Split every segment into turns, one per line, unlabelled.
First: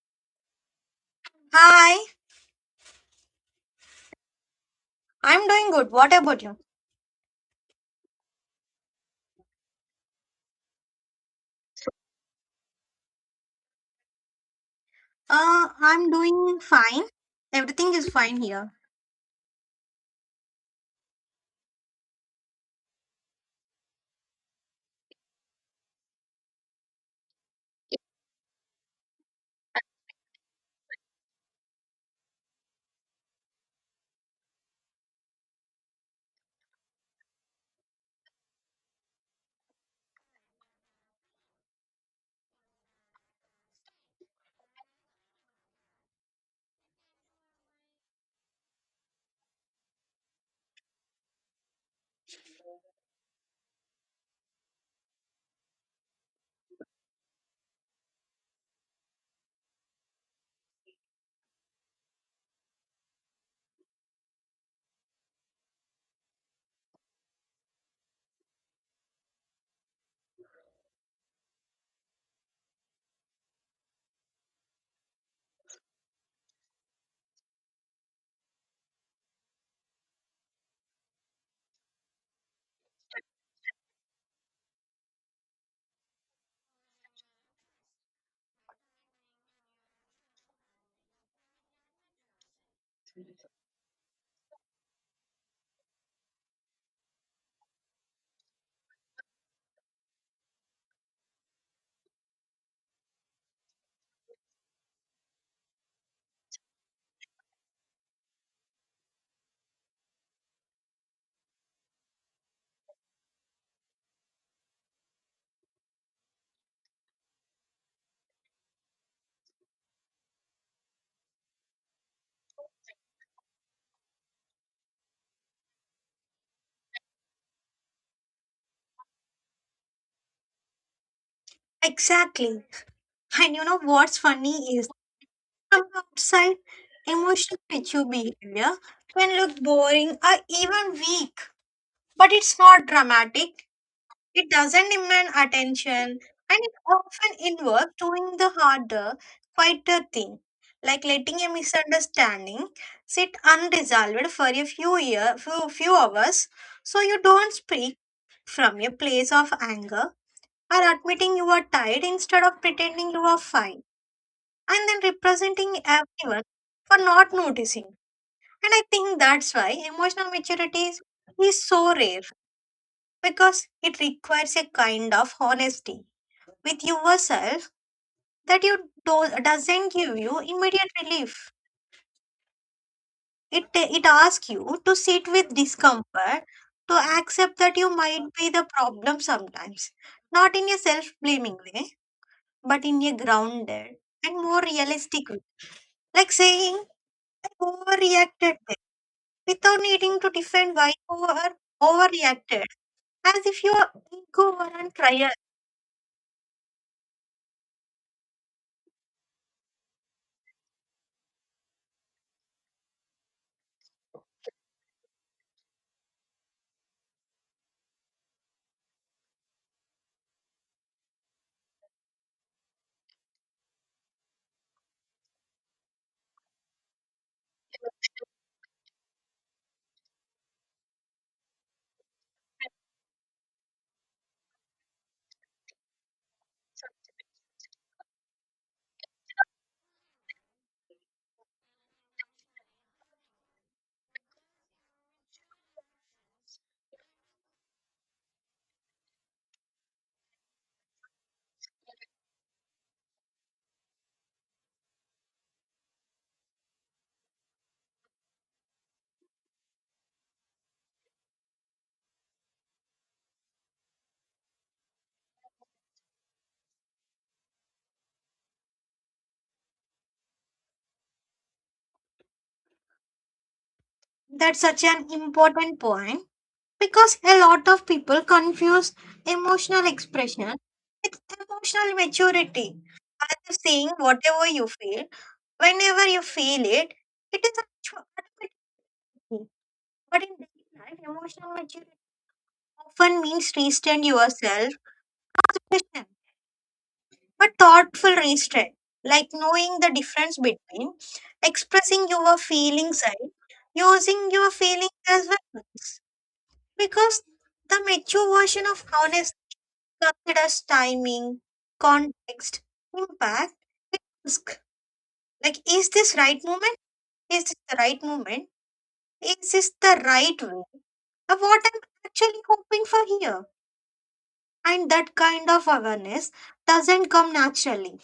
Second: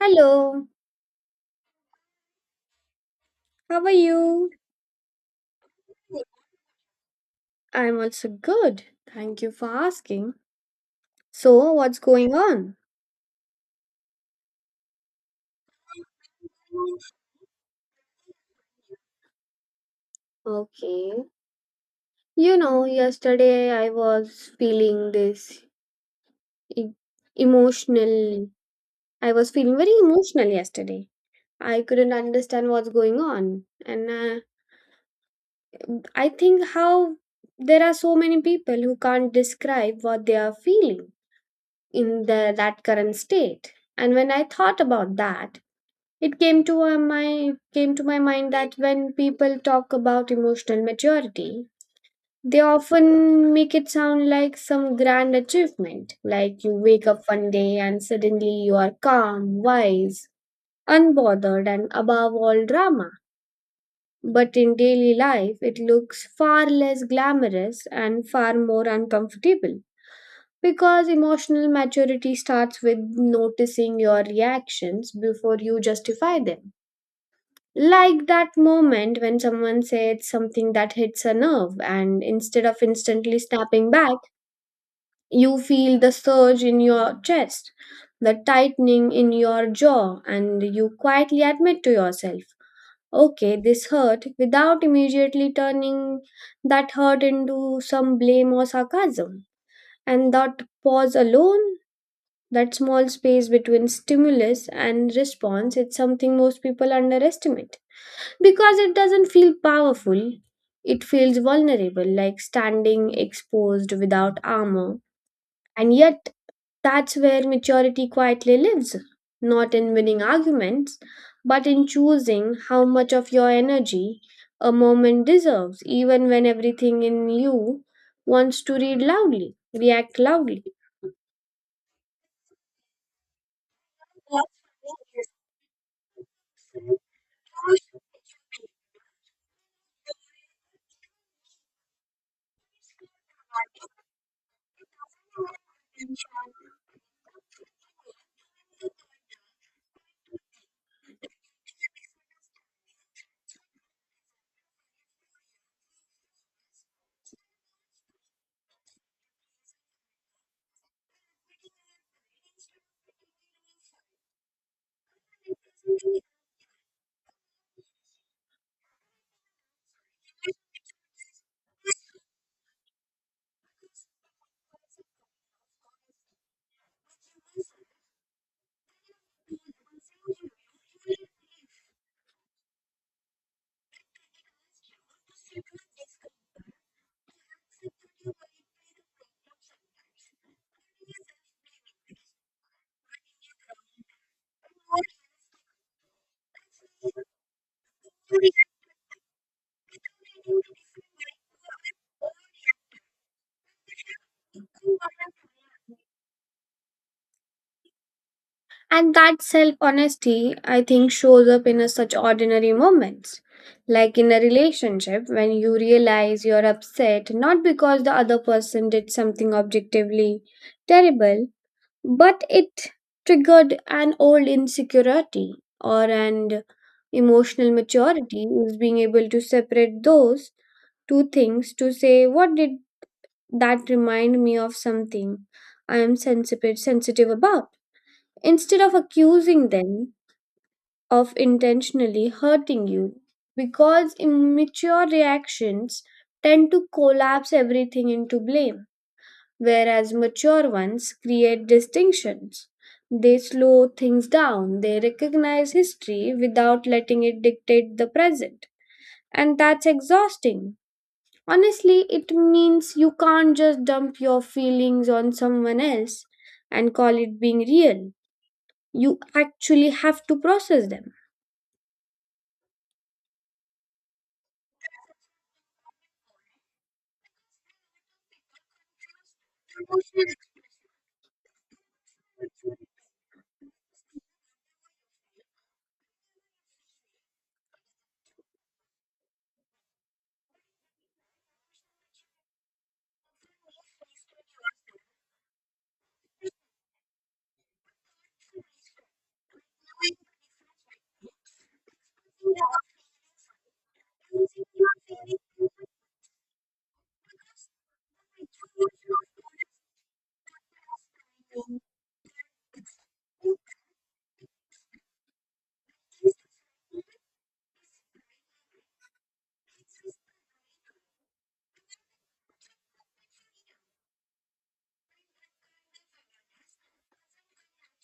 Hello,
Hi,
how are you?
I'm doing good. What about you?
I'm also good. Thank you for asking. So, what's going on?
I'm doing fine. Everything is fine here.
Okay. You know, yesterday I was feeling this e- emotional. I was feeling very emotional yesterday. I couldn't understand what's going on. And I think how there are so many people who can't describe what they are feeling in that current state. And when I thought about that, it came to my mind that when people talk about emotional maturity, they often make it sound like some grand achievement, like you wake up one day and suddenly you are calm, wise, unbothered and above all drama. But in daily life, it looks far less glamorous and far more uncomfortable. Because emotional maturity starts with noticing your reactions before you justify them. Like that moment when someone said something that hits a nerve, and instead of instantly snapping back, you feel the surge in your chest, the tightening in your jaw, and you quietly admit to yourself, okay, this hurt, without immediately turning that hurt into some blame or sarcasm. And that pause alone, that small space between stimulus and response, it's something most people underestimate. Because it doesn't feel powerful, it feels vulnerable, like standing exposed without armor. And yet, that's where maturity quietly lives, not in winning arguments, but in choosing how much of your energy a moment deserves, even when everything in you wants to read loudly, react loudly.
Exactly. And you know what's funny is from outside, emotional mature behavior can look boring or even weak, but it's not dramatic. It doesn't demand attention and it often involves doing the harder, quieter thing, like letting a misunderstanding sit unresolved for a few hours so you don't speak from a place of anger or admitting you are tired instead of pretending you are fine and then representing everyone for not noticing. And I think that's why emotional maturity is so rare because it requires a kind of honesty with yourself that doesn't give you immediate relief. It asks you to sit with discomfort, to accept that you might be the problem sometimes, not in a self blaming way, but in a grounded and more realistic way. Like saying I overreacted there," without needing to defend why you were overreacted, as if your ego were on trial.
And that self honesty, I think, shows up in a such ordinary moments. Like in a relationship, when you realize you're upset not because the other person did something objectively terrible, but it triggered an old insecurity or an emotional maturity is being able to separate those two things to say, what did that remind me of something I am sensitive about? Instead of accusing them of intentionally hurting you, because immature reactions tend to collapse everything into blame, whereas mature ones create distinctions. They slow things down, they recognize history without letting it dictate the present. And that's exhausting, honestly. It means you can't just dump your feelings on someone else and call it being real. You actually have to process them.
That's such an important point because a lot of people confuse emotional expression with emotional maturity. As if saying whatever you feel, whenever you feel it, it is actu- automatically. But in daily life, emotional maturity often means restrain yourself, question, but thoughtful restraint, like knowing the difference between expressing your feelings and using your feelings as weapons. Because the mature version of honesty considers timing, context, impact, risk. Like, Is this the right moment? Is this the right way of what I'm actually hoping for here? And that kind of awareness doesn't come naturally.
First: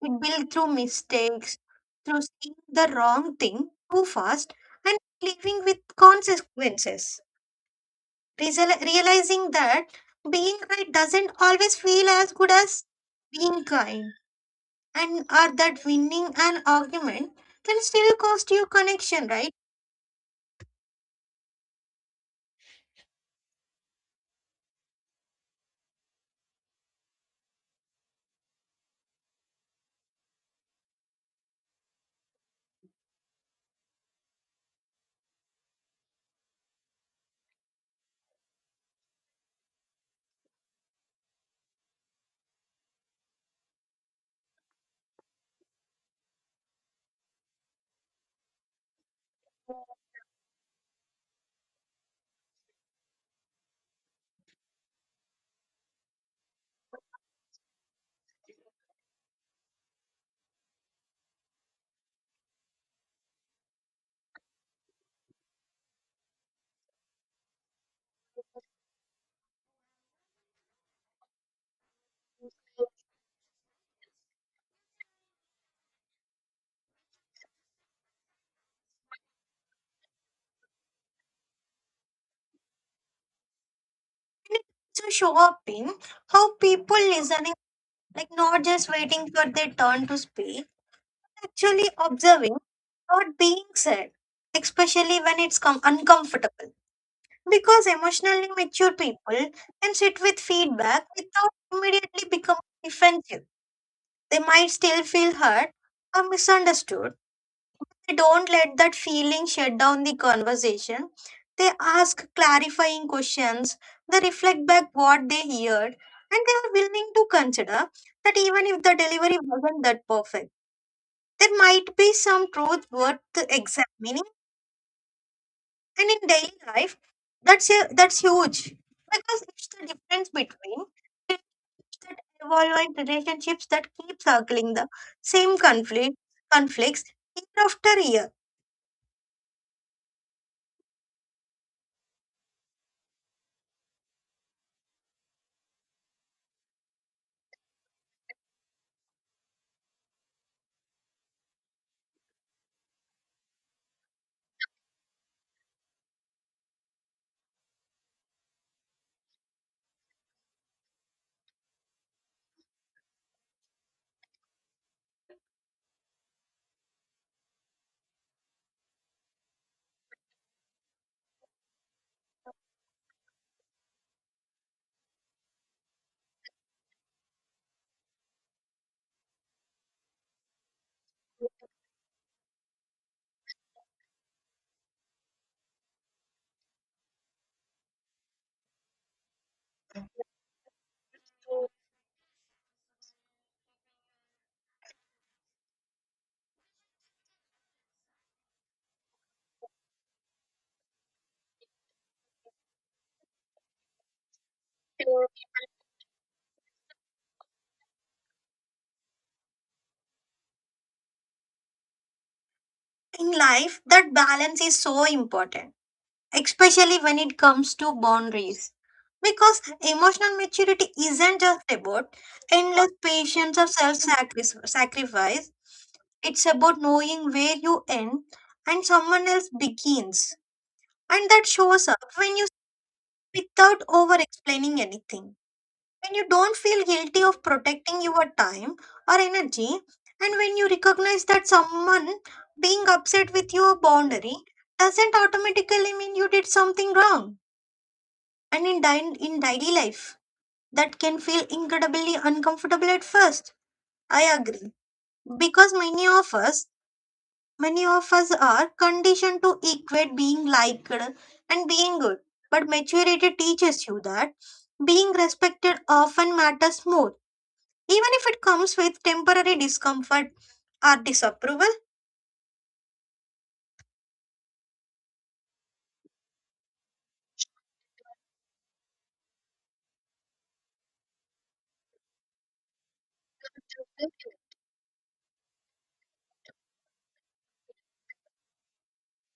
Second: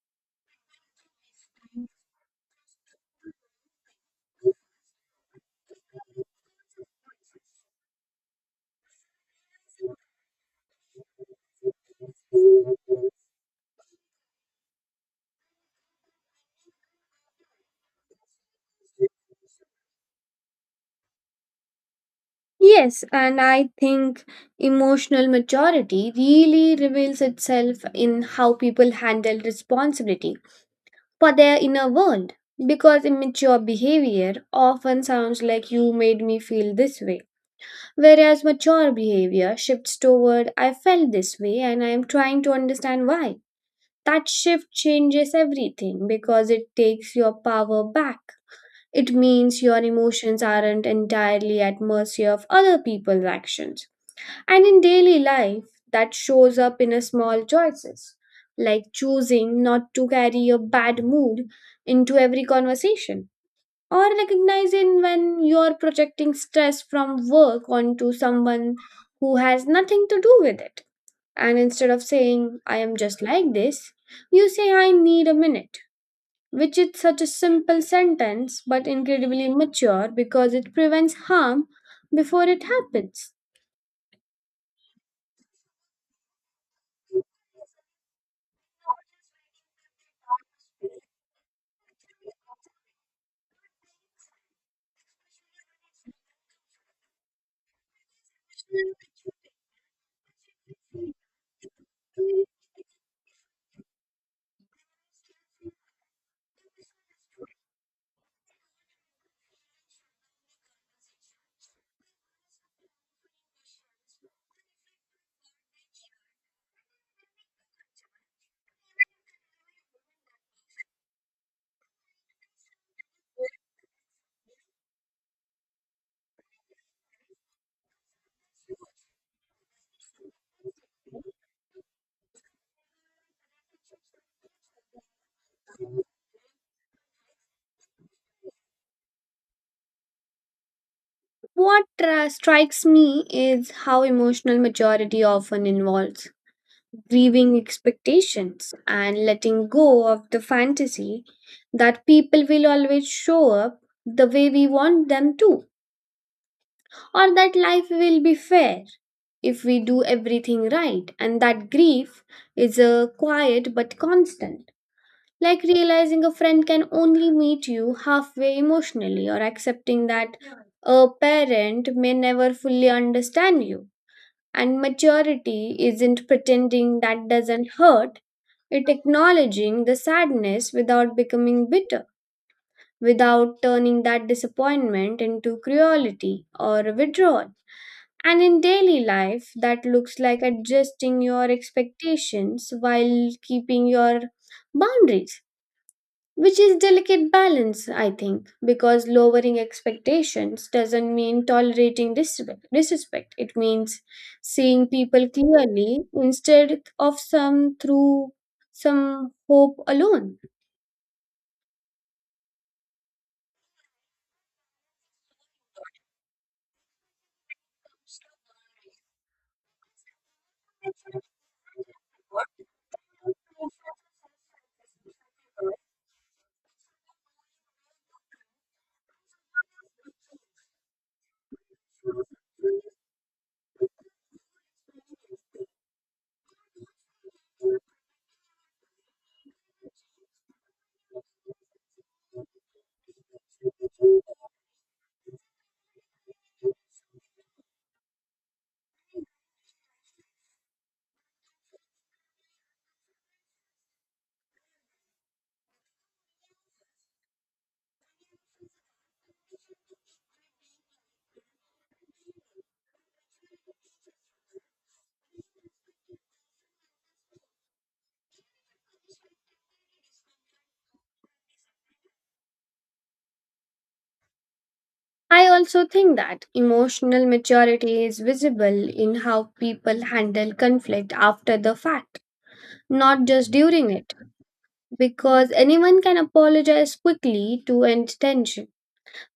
It builds through mistakes, through seeing the wrong thing too fast, and living with consequences. Realizing that being right doesn't always feel as good as being kind and or that winning an argument can still cost you connection, right?
Yes, and I think emotional maturity really reveals itself in how people handle responsibility for their inner world. Because immature behavior often sounds like you made me feel this way, whereas mature behavior shifts toward I felt this way and I am trying to understand why. That shift changes everything because it takes your power back. It means your emotions aren't entirely at mercy of other people's actions. And in daily life, that shows up in a small choices, like choosing not to carry a bad mood into every conversation or recognizing when you're projecting stress from work onto someone who has nothing to do with it. And instead of saying, I am just like this, you say, I need a minute, which is such a simple sentence but incredibly mature because it prevents harm before it happens.
And it also show up in how people listening, like not just waiting for their turn to speak, actually observing what being said, especially when it's uncomfortable. Because emotionally mature people can sit with feedback without immediately becoming defensive. They might still feel hurt or misunderstood. They don't let that feeling shut down the conversation. They ask clarifying questions, they reflect back what they heard, and they are willing to consider that even if the delivery wasn't that perfect, there might be some truth worth examining. And in daily life, that's huge because it's the difference between relationships that evolve and relationships that keep circling the same conflicts year after year.
What strikes me is how emotional maturity often involves grieving expectations and letting go of the fantasy that people will always show up the way we want them to, or that life will be fair if we do everything right. And that grief is a quiet but constant, like realizing a friend can only meet you halfway emotionally, or accepting that a parent may never fully understand you. And maturity isn't pretending that doesn't hurt, it acknowledging the sadness without becoming bitter, without turning that disappointment into cruelty or withdrawal. And in daily life, that looks like adjusting your expectations while keeping your boundaries, which is delicate balance I think, because lowering expectations doesn't mean tolerating disrespect. It means seeing people clearly instead of some through some hope alone.
In life that balance is so important, especially when it comes to boundaries, because emotional maturity isn't just about endless patience or self-sacrifice. It's about knowing where you end and someone else begins, and that shows up when you speak without over explaining anything, when you don't feel guilty of protecting your time or energy, and when you recognize that someone being upset with your boundary doesn't automatically mean you did something wrong. And in daily life, that can feel incredibly uncomfortable at first. I agree. Because many of us are conditioned to equate being liked and being good. But maturity teaches you that being respected often matters more, even if it comes with temporary discomfort or disapproval.
I also think that emotional maturity is visible in how people handle conflict after the fact, not just during it, because anyone can apologize quickly to end tension.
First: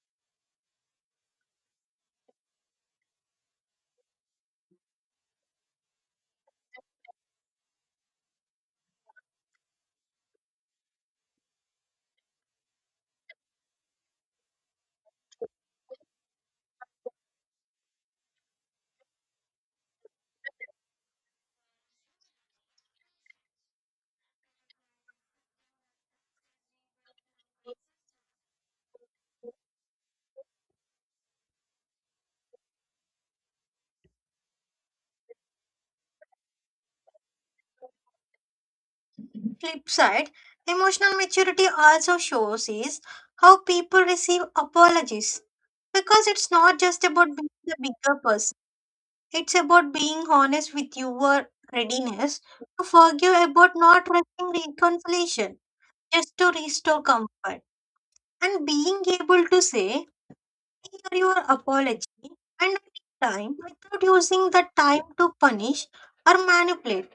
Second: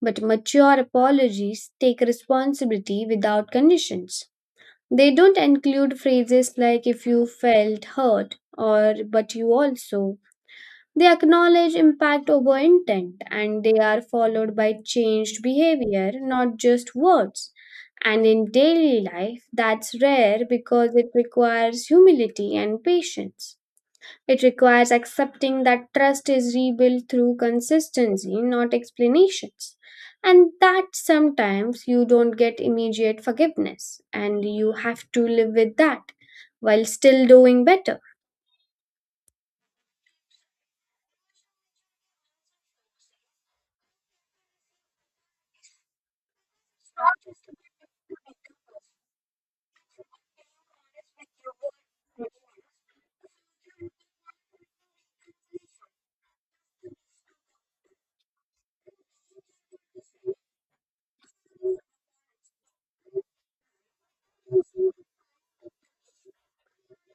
But mature apologies take responsibility without conditions. They don't include phrases like if you felt hurt or but you also. They acknowledge impact over intent and they are followed by changed behavior, not just words. And in daily life, that's rare because it requires humility and patience. It requires accepting that trust is rebuilt through consistency, not explanations, and that sometimes you don't get immediate forgiveness, and you have to live with that while still doing better.
Flip side, emotional maturity also shows is how people receive apologies because it's not just about being the bigger person. It's about being honest with your readiness to forgive, about not rushing reconciliation just to restore comfort, and being able to say "Hear your apology and time without using the time to punish or manipulate.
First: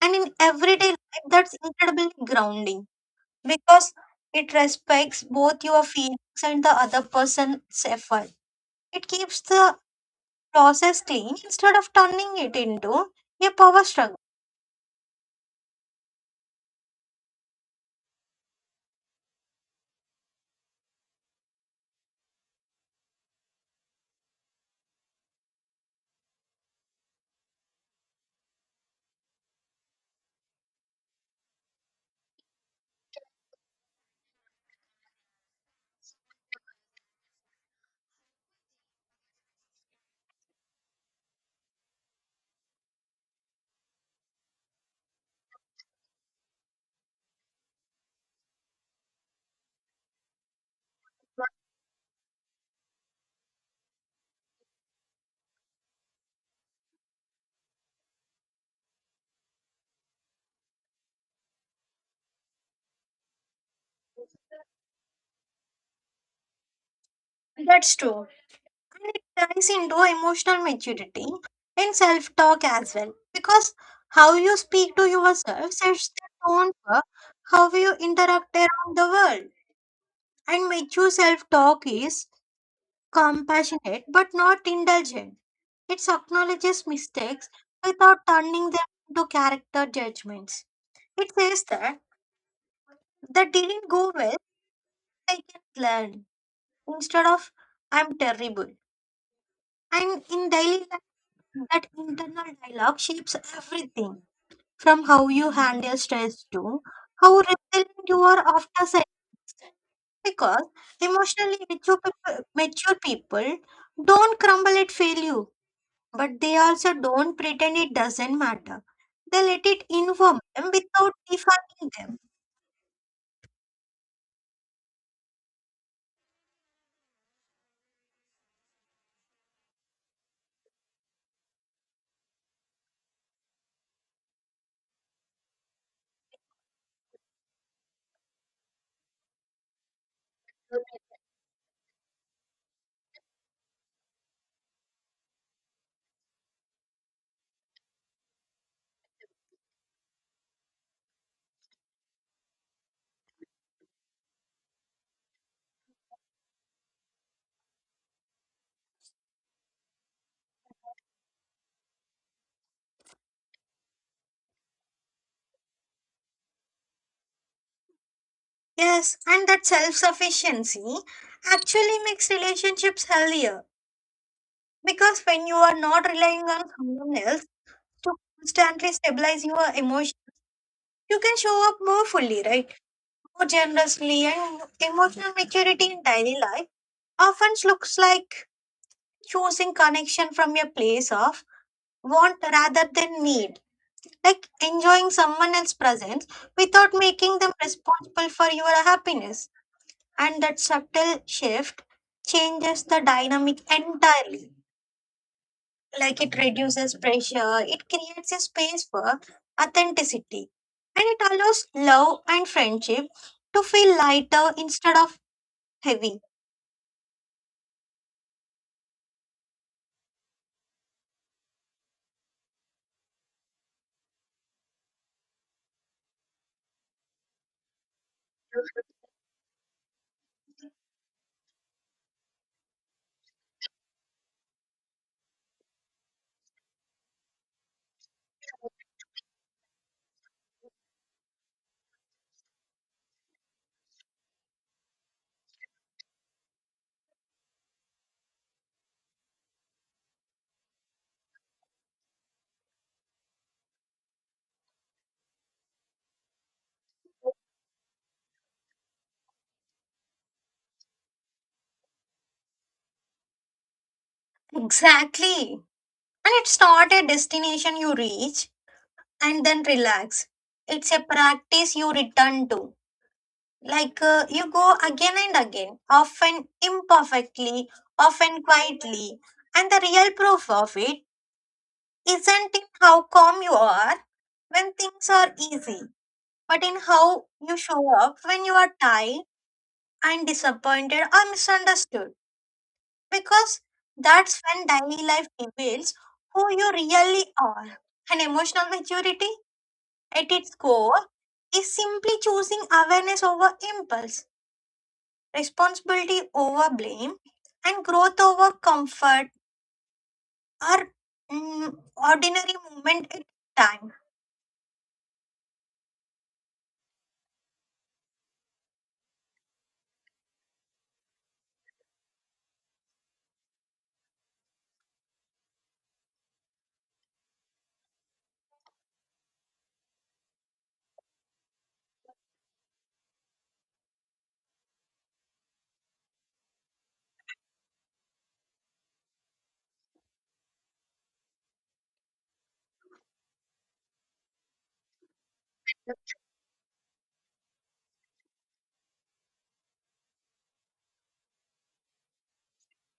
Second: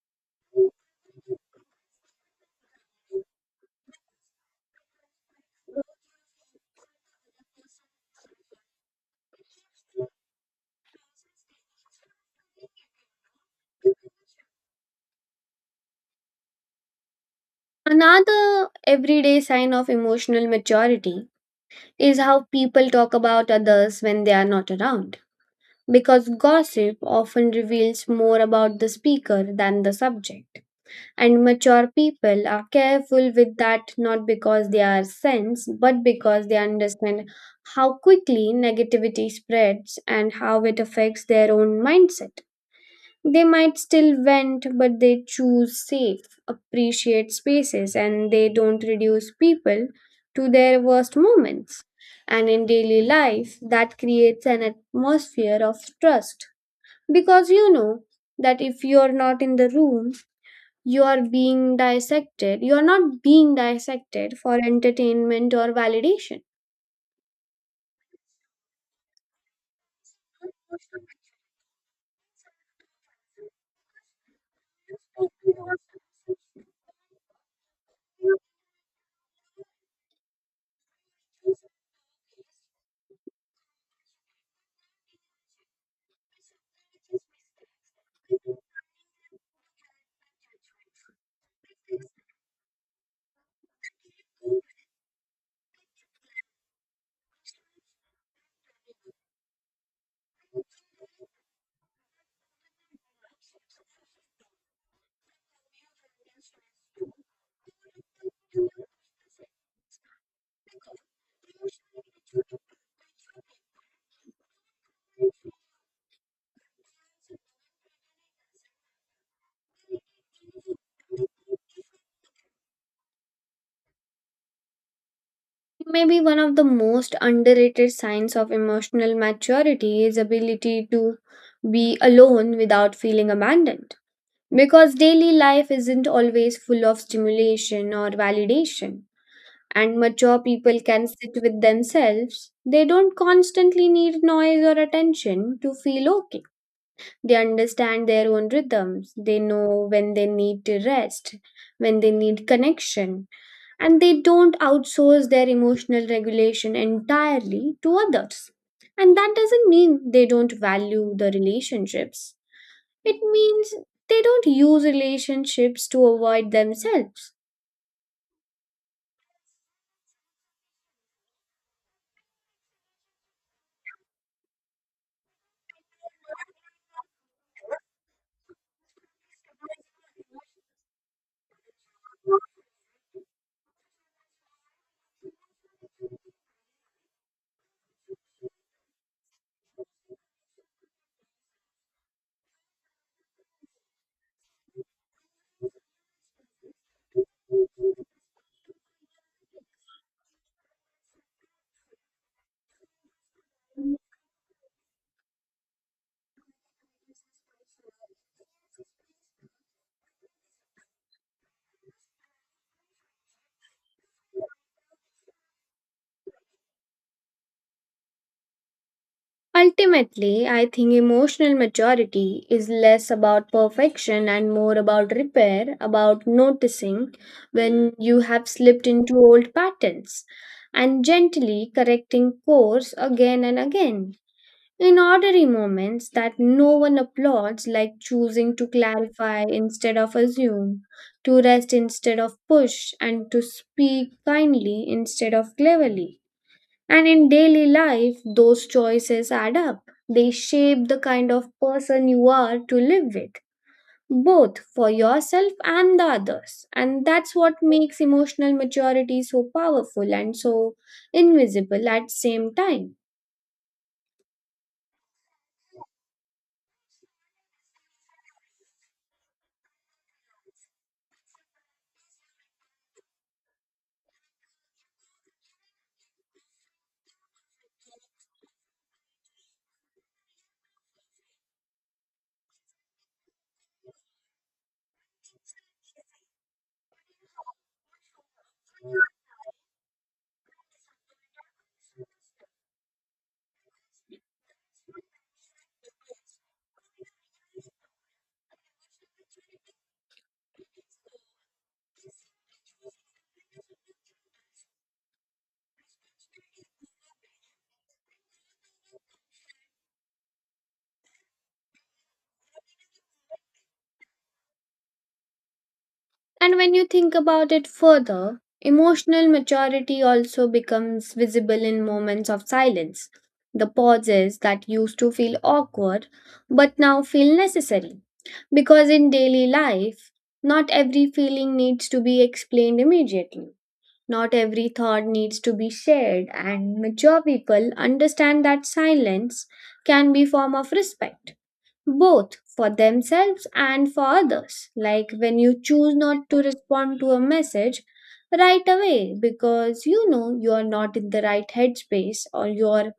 And in everyday life, that's incredibly grounding because it respects both your feelings and the other person's effort. It keeps the process clean instead of turning it into a power struggle.
Another everyday sign of emotional maturity is how people talk about others when they are not around, because gossip often reveals more about the speaker than the subject. And mature people are careful with that not because they are saints, but because they understand how quickly negativity spreads and how it affects their own mindset. They might still vent, but they choose safe, appreciate spaces, and they don't reduce people to their worst moments. And in daily life, that creates an atmosphere of trust. Because you know that if you're not in the room, you are being dissected. You are not being dissected for entertainment or validation.
That's true. And it ties into emotional maturity and self talk as well because how you speak to yourself sets the tone for how you interact around the world. And mature self talk is compassionate but not indulgent. It acknowledges mistakes without turning them into character judgments. It says that that didn't go well, I can learn, instead of I'm terrible. And in daily life, that internal dialogue shapes everything from how you handle stress to how resilient you are after sex. Because emotionally mature people don't crumble at failure, but they also don't pretend it doesn't matter. They let it inform them without defining them.
Maybe one of the most underrated signs of emotional maturity is ability to be alone without feeling abandoned. Because daily life isn't always full of stimulation or validation, and mature people can sit with themselves. They don't constantly need noise or attention to feel okay. They understand their own rhythms. They know when they need to rest, when they need connection, and they don't outsource their emotional regulation entirely to others. And that doesn't mean they don't value the relationships, it means they don't use relationships to avoid themselves.
Yes, and that self sufficiency actually makes relationships healthier because when you are not relying on someone else to constantly stabilize your emotions, you can show up more fully, right? More generously, and emotional maturity in daily life often looks like choosing connection from a place of want rather than need, like enjoying someone else's presence without making them responsible for your happiness. And that subtle shift changes the dynamic entirely. Like it reduces pressure, it creates a space for authenticity, and it allows love and friendship to feel lighter instead of heavy.
Ultimately, I think emotional maturity is less about perfection and more about repair, about noticing when you have slipped into old patterns and gently correcting course again and again. In ordinary moments that no one applauds, like choosing to clarify instead of assume, to rest instead of push, and to speak kindly instead of cleverly. And in daily life, those choices add up. They shape the kind of person you are to live with, both for yourself and the others. And that's what makes emotional maturity so powerful and so invisible at the same time.
Exactly. And it's not a destination you reach and then relax, it's a practice you return to, like you go again and again, often imperfectly, often quietly. And the real proof of it isn't in how calm you are when things are easy, but in how you show up when you are tired and disappointed or misunderstood. Because that's when daily life reveals who you really are. And emotional maturity, at its core, is simply choosing awareness over impulse, responsibility over blame, and growth over comfort, are mm, ordinary moment at time.
And when you think about it further, emotional maturity also becomes visible in moments of silence. The pauses that used to feel awkward but now feel necessary. Because in daily life, not every feeling needs to be explained immediately. Not every thought needs to be shared, and mature people understand that silence can be form of respect both for themselves and for others. Like when you choose not to respond to a message right away because you know you are not in the right headspace, or you're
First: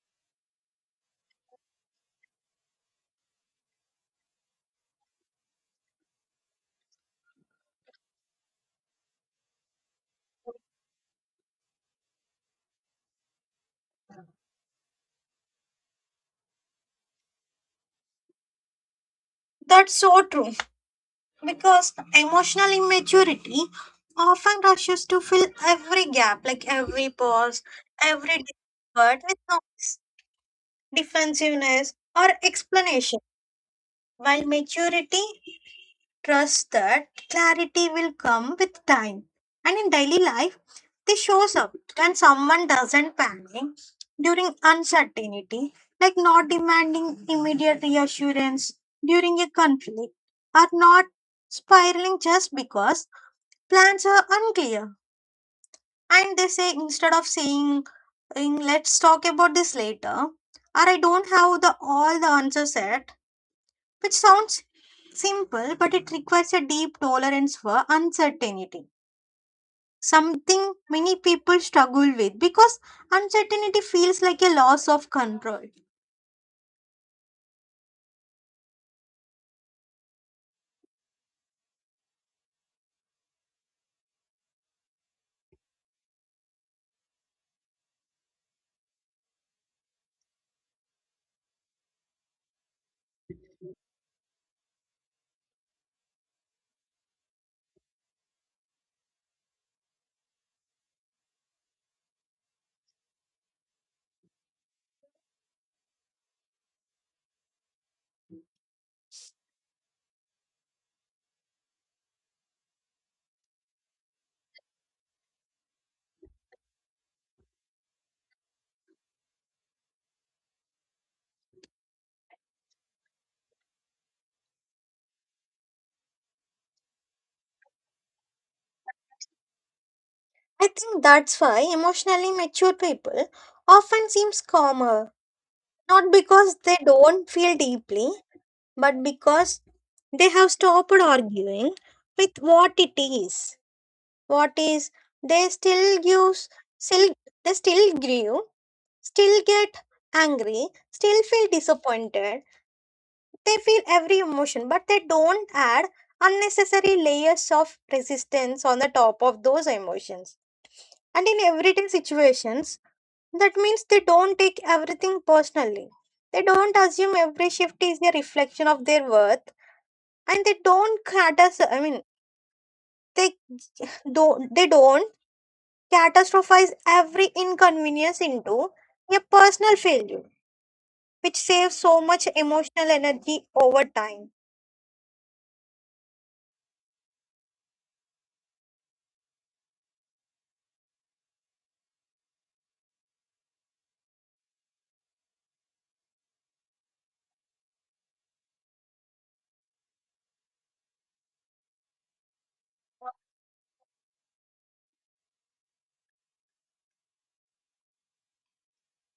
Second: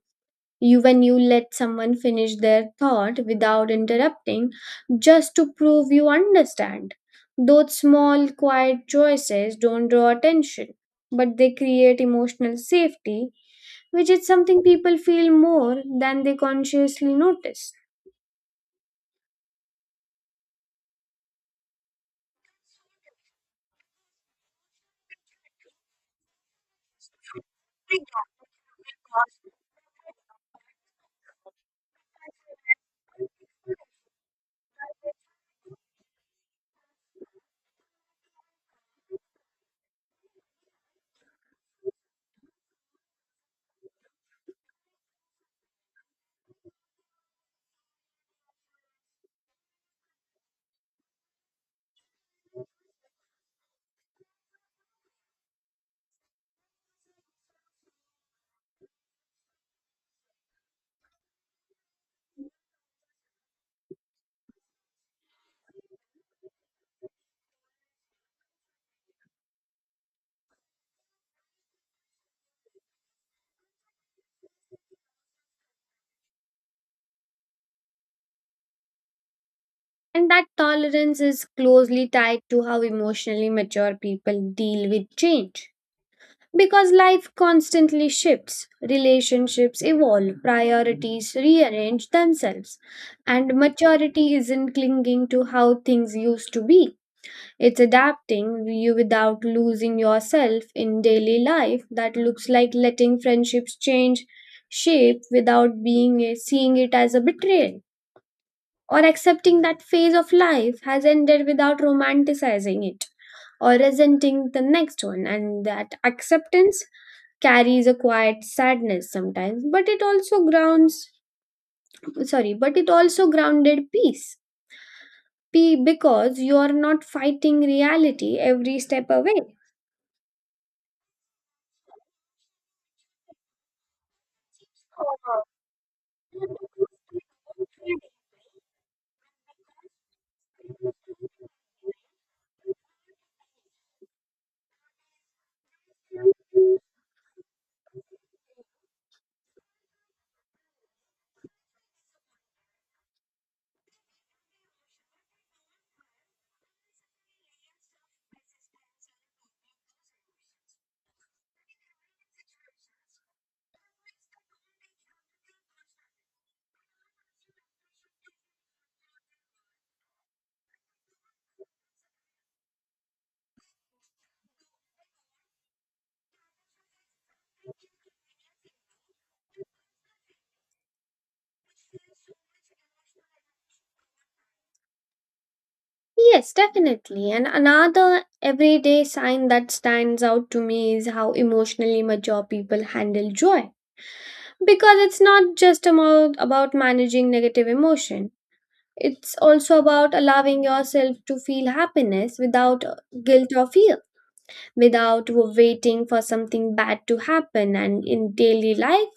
you when you let someone finish their thought without interrupting just to prove you understand, those small quiet choices don't draw attention, but they create emotional safety, which is something people feel more than they consciously notice.
That's so true because emotional immaturity often rushes to fill every gap, like every pause, every discomfort with noise, defensiveness or explanation, while maturity trusts that clarity will come with time. And in daily life this shows up when someone doesn't panic during uncertainty, like not demanding immediate reassurance during a conflict, or not spiraling just because plans are unclear. And they say instead of saying, "In, let's talk about this later, or I don't have the all the answers yet, which sounds simple, but it requires a deep tolerance for uncertainty. Something many people struggle with because uncertainty feels like a loss of control.
And that tolerance is closely tied to how emotionally mature people deal with change. Because life constantly shifts, relationships evolve, priorities rearrange themselves. And maturity isn't clinging to how things used to be, it's adapting you without losing yourself in daily life. That looks like letting friendships change shape without being seeing it as a betrayal, or accepting that phase of life has ended without romanticizing it or resenting the next one. And that acceptance carries a quiet sadness sometimes, but it also grounded peace P because you are not fighting reality every step away.
I think that's why emotionally mature people often seems calmer, not because they don't feel deeply, but because they have stopped arguing with what it is. What is they still use still they still grieve, still get angry, still feel disappointed. They feel every emotion, but they don't add unnecessary layers of resistance on the top of those emotions. And in everyday situations, that means they don't take everything personally. They don't assume every shift is a reflection of their worth, and they don't they don't they don't catastrophize every inconvenience into a personal failure, which saves so much emotional energy over time.
Yes, definitely, and another everyday sign that stands out to me is how emotionally mature people handle joy. Because it's not just about managing negative emotion. It's also about allowing yourself to feel happiness without guilt or fear, without waiting for something bad to happen. And in daily life,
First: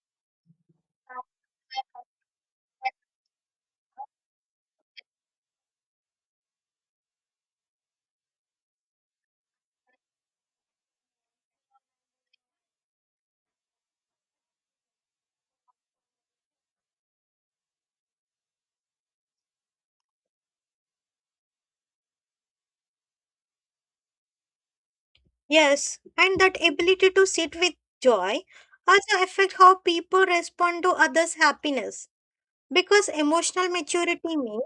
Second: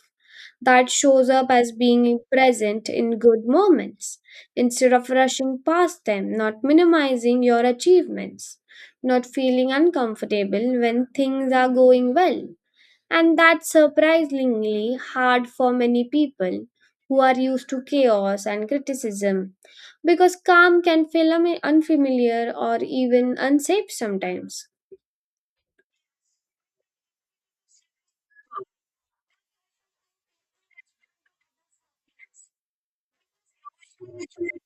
that shows up as being present in good moments instead of rushing past them, not minimizing your achievements, not feeling uncomfortable when things are going well. And that's surprisingly hard for many people who are used to chaos and criticism, because calm can feel unfamiliar or even unsafe sometimes.
Yes, and that ability to sit with joy also affect how people respond to others' happiness. Because emotional maturity means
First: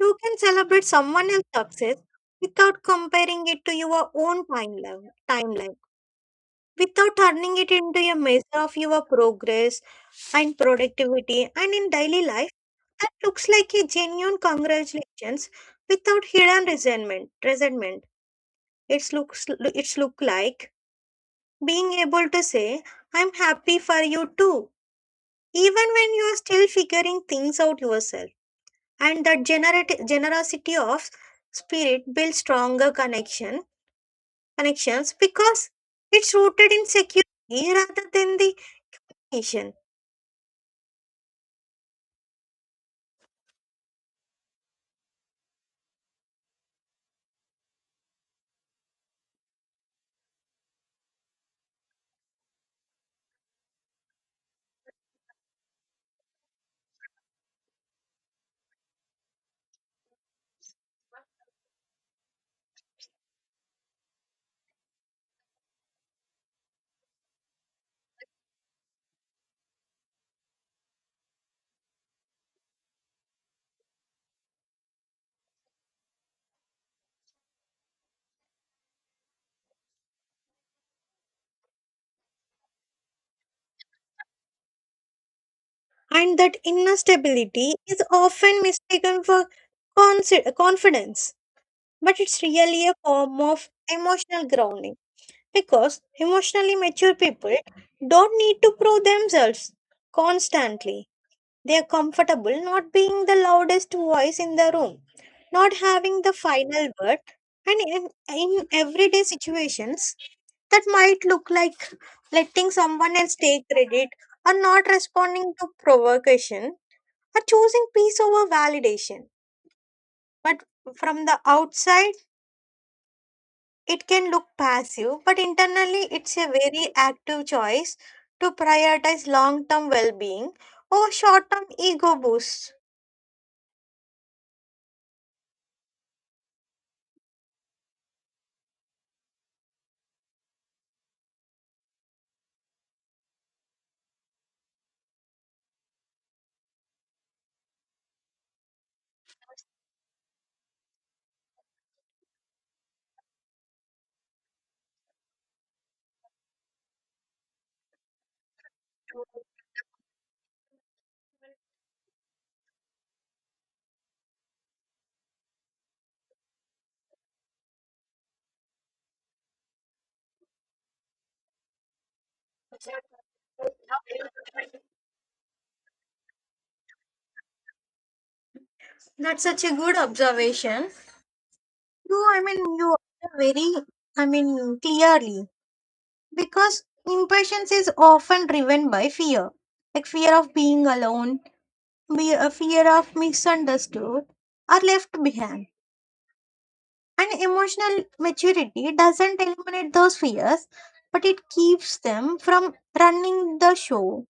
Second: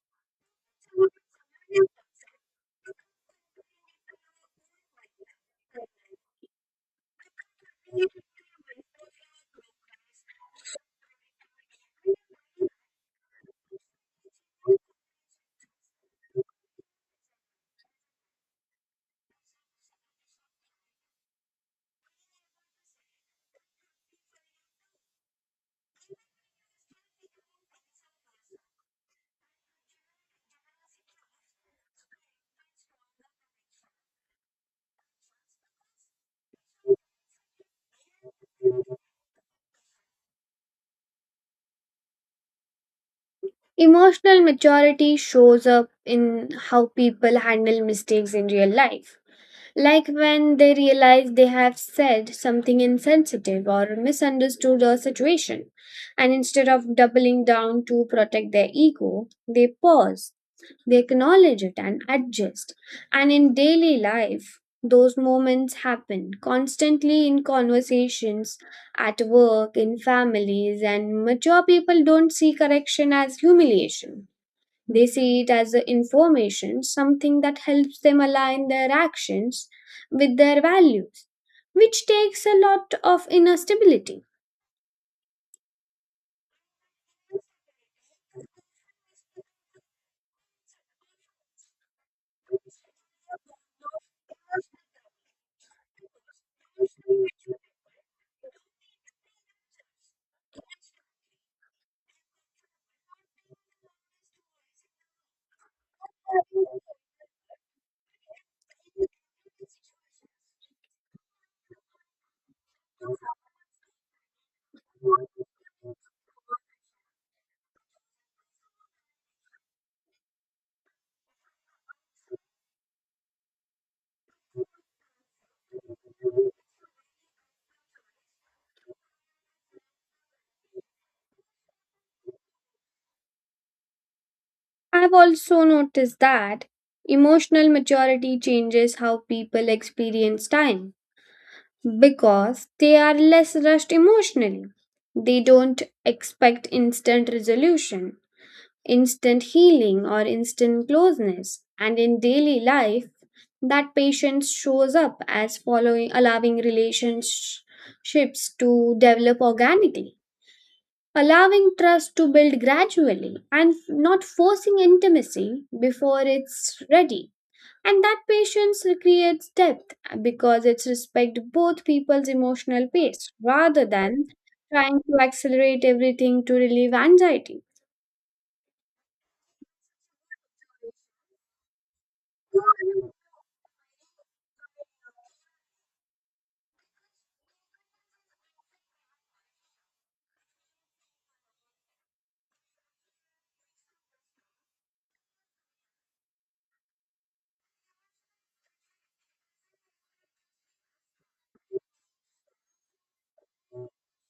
you can celebrate someone else's success without comparing it to your own timeline, without turning it into a measure of your progress and productivity. And in daily life, that looks like a genuine congratulations without hidden resentment. Resentment. It's looks. It's look like Being able to say, I'm happy for you too, even when you are still figuring things out yourself. And that generosity of spirit builds stronger connections because it's rooted in security rather than the nation.
Emotional maturity shows up in how people handle mistakes in real life, like when they realize they have said something insensitive or misunderstood a situation, and instead of doubling down to protect their ego, they pause. They acknowledge it and adjust. And in daily life, those moments happen constantly in conversations, at work, in families, and mature people don't see correction as humiliation. They see it as the information, something that helps them align their actions with their values, which takes a lot of inner stability.
And that inner stability is often mistaken for confidence, but it's really a form of emotional grounding. Because emotionally mature people don't need to prove themselves constantly. They are comfortable not being the loudest voice in the room, not having the final word, and in everyday situations that might look like letting someone else take credit, or not responding to provocation, or choosing peace over validation. But from the outside, it can look passive, but internally it's a very active choice to prioritize long term well being over short term ego boosts.
I've also noticed that emotional maturity changes how people experience time because they are less rushed emotionally. They don't expect instant resolution, instant healing, or instant closeness. And in daily life, that patience shows up as following allowing relationships to develop organically, allowing trust to build gradually, and not forcing intimacy before it's ready. And that patience creates depth because it respects both people's emotional pace rather than trying to accelerate everything to relieve anxiety.
That's such a good observation. You are clearly, because impatience is often driven by fear, like fear of being alone, fear of misunderstood or left behind. And emotional maturity doesn't eliminate those fears, but it keeps them from running the show.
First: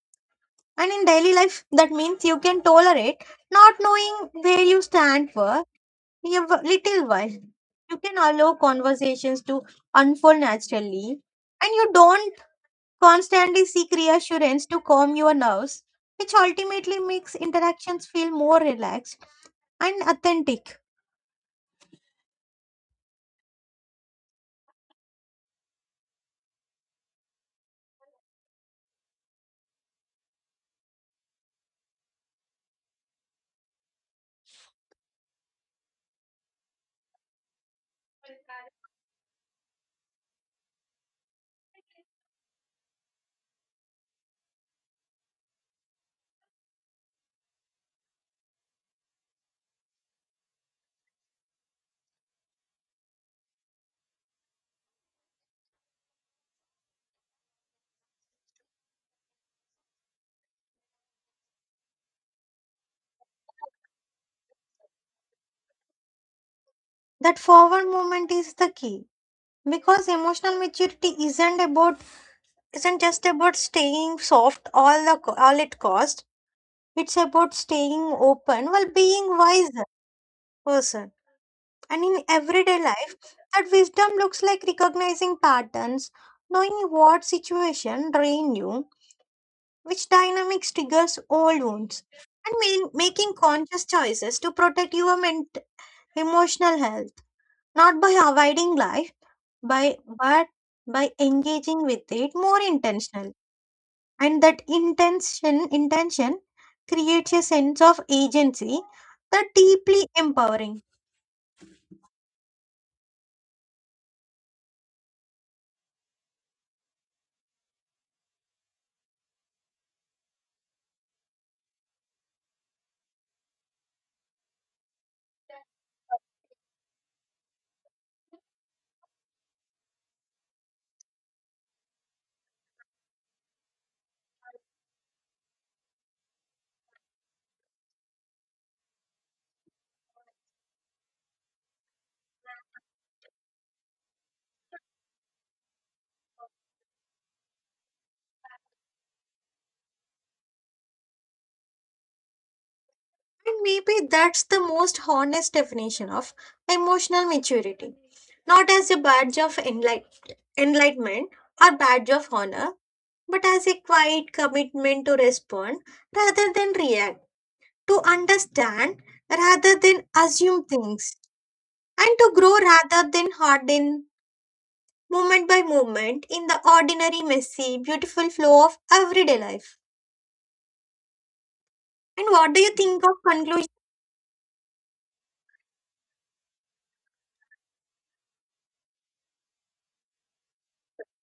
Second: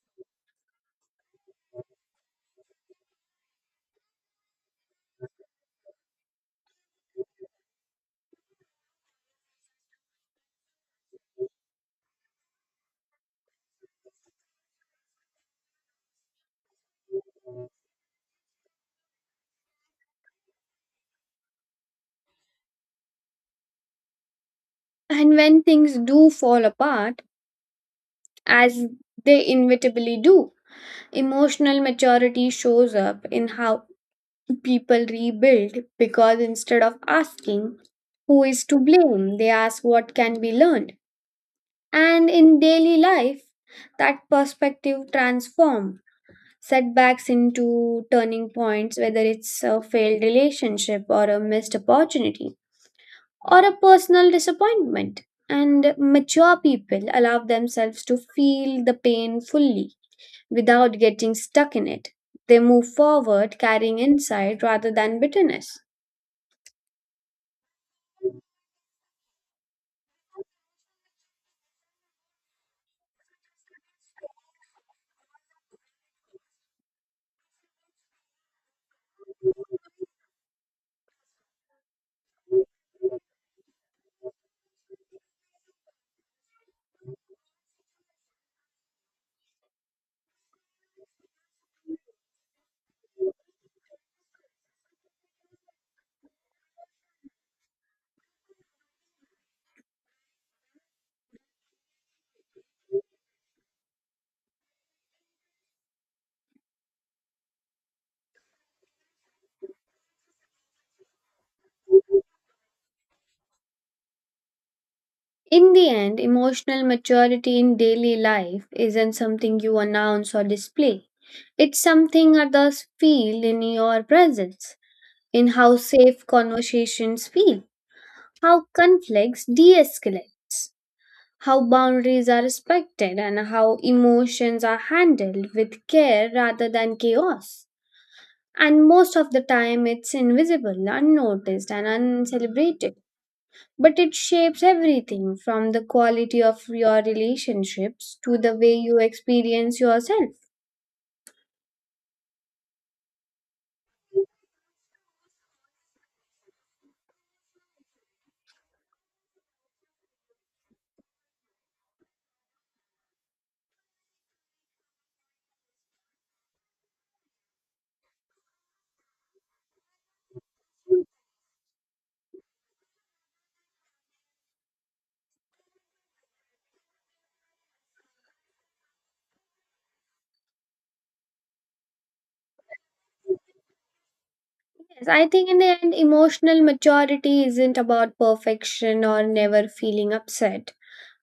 And in daily life, that means you can tolerate not knowing where you stand for little while. You can allow conversations to unfold naturally, and you don't constantly seek reassurance to calm your nerves, which ultimately makes interactions feel more relaxed and authentic.
And when things do fall apart, as they inevitably do, emotional maturity shows up in how people rebuild, because instead of asking who is to blame, they ask what can be learned. And in daily life, that perspective transforms setbacks into turning points, whether it's a failed relationship or a missed opportunity or a personal disappointment. And mature people allow themselves to feel the pain fully without getting stuck in it. They move forward carrying insight rather than bitterness.
That forward movement is the key. Because emotional maturity isn't just about staying soft all at cost. It's about staying open while being wise person. And in everyday life that wisdom looks like recognizing patterns, knowing what situation drain you, which dynamics triggers old wounds, and making conscious choices to protect your emotional health, not by avoiding life by but by engaging with it more intentional. And that intention creates a sense of agency that deeply empowering.
In the end, emotional maturity in daily life isn't something you announce or display. It's something others feel in your presence. In how safe conversations feel, how conflicts de escalate, how boundaries are respected, and how emotions are handled with care rather than chaos. And most of the time, it's invisible, unnoticed, and uncelebrated. But it shapes everything from the quality of your relationships to the way you experience yourself.
And maybe that's the most honest definition of emotional maturity, not as a badge of enlightenment or badge of honor, but as a quiet commitment to respond rather than react, to understand rather than assume things, and to grow rather than harden, moment by moment in the ordinary, messy, beautiful flow of everyday life. And what do you think of conclusion?
Yes, I think in the end, emotional maturity isn't about perfection or never feeling upset.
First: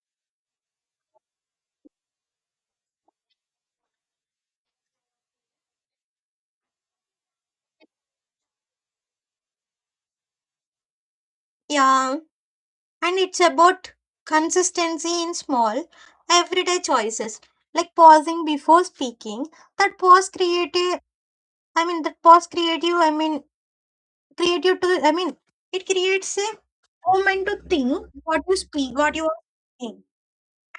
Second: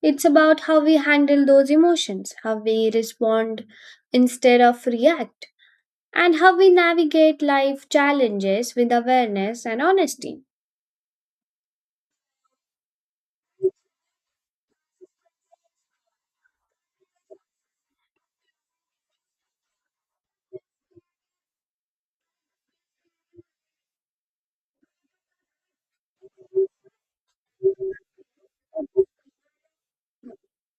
It's about how we handle those emotions, how we respond instead of react, and how we navigate life challenges with awareness and honesty.
Yeah, and it's about consistency in small, everyday choices, like pausing before speaking. That pause creative, I mean, that pause creative, I mean, creative to, I mean, it creates a moment to think what you speak, what you are saying,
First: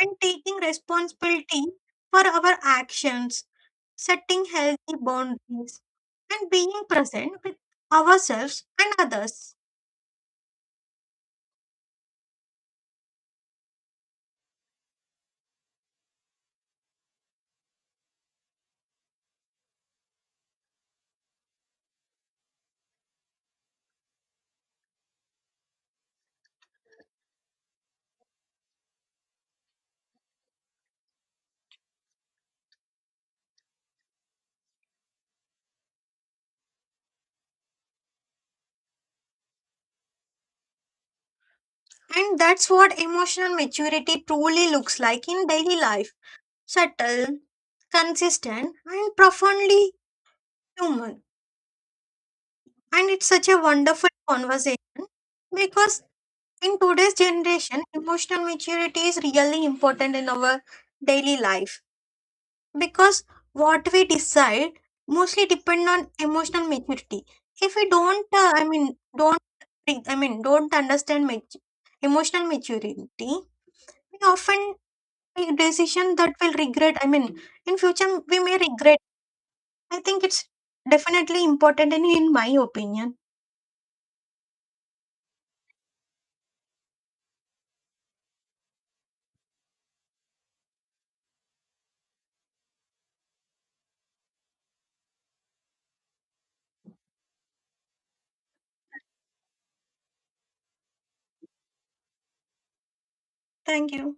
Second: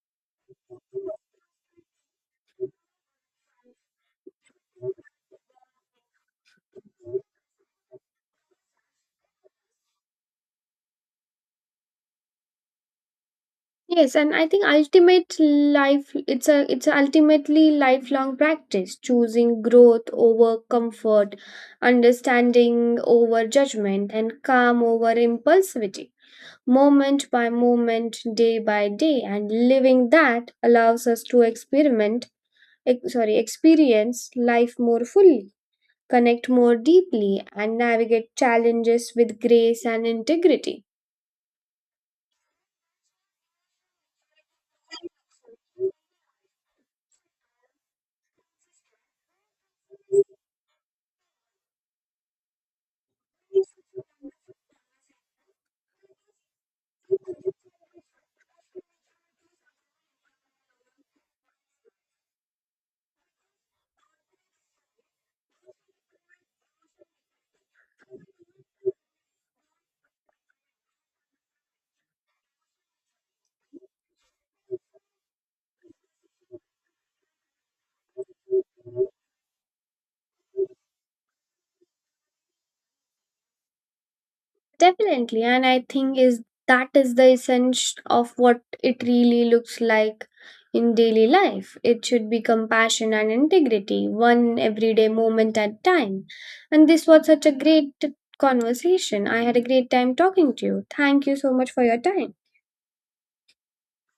and taking responsibility for our actions, setting healthy boundaries, and being present with ourselves and others.
Yes, and I think ultimate life it's a ultimately lifelong practice, choosing growth over comfort, understanding over judgment, and calm over impulsivity, moment by moment, day by day, and living that allows us to experiment ex- sorry experience life more fully, connect more deeply, and navigate challenges with grace and integrity.
And that's what emotional maturity truly looks like in daily life, subtle, consistent, and profoundly human. And it's such a wonderful conversation because in today's generation, emotional maturity is really important in our daily life. Because what we decide mostly depend on emotional maturity. If we don't don't understand emotional maturity, we often make decision that will regret I mean in future we may regret. I think it's definitely important, in my opinion.
Definitely, and I think is the essence of what it really looks like in daily life. It should be compassion and integrity, one everyday moment at time. And this was such a great conversation. I had a great time talking to you. Thank you so much for your time.
Thank you.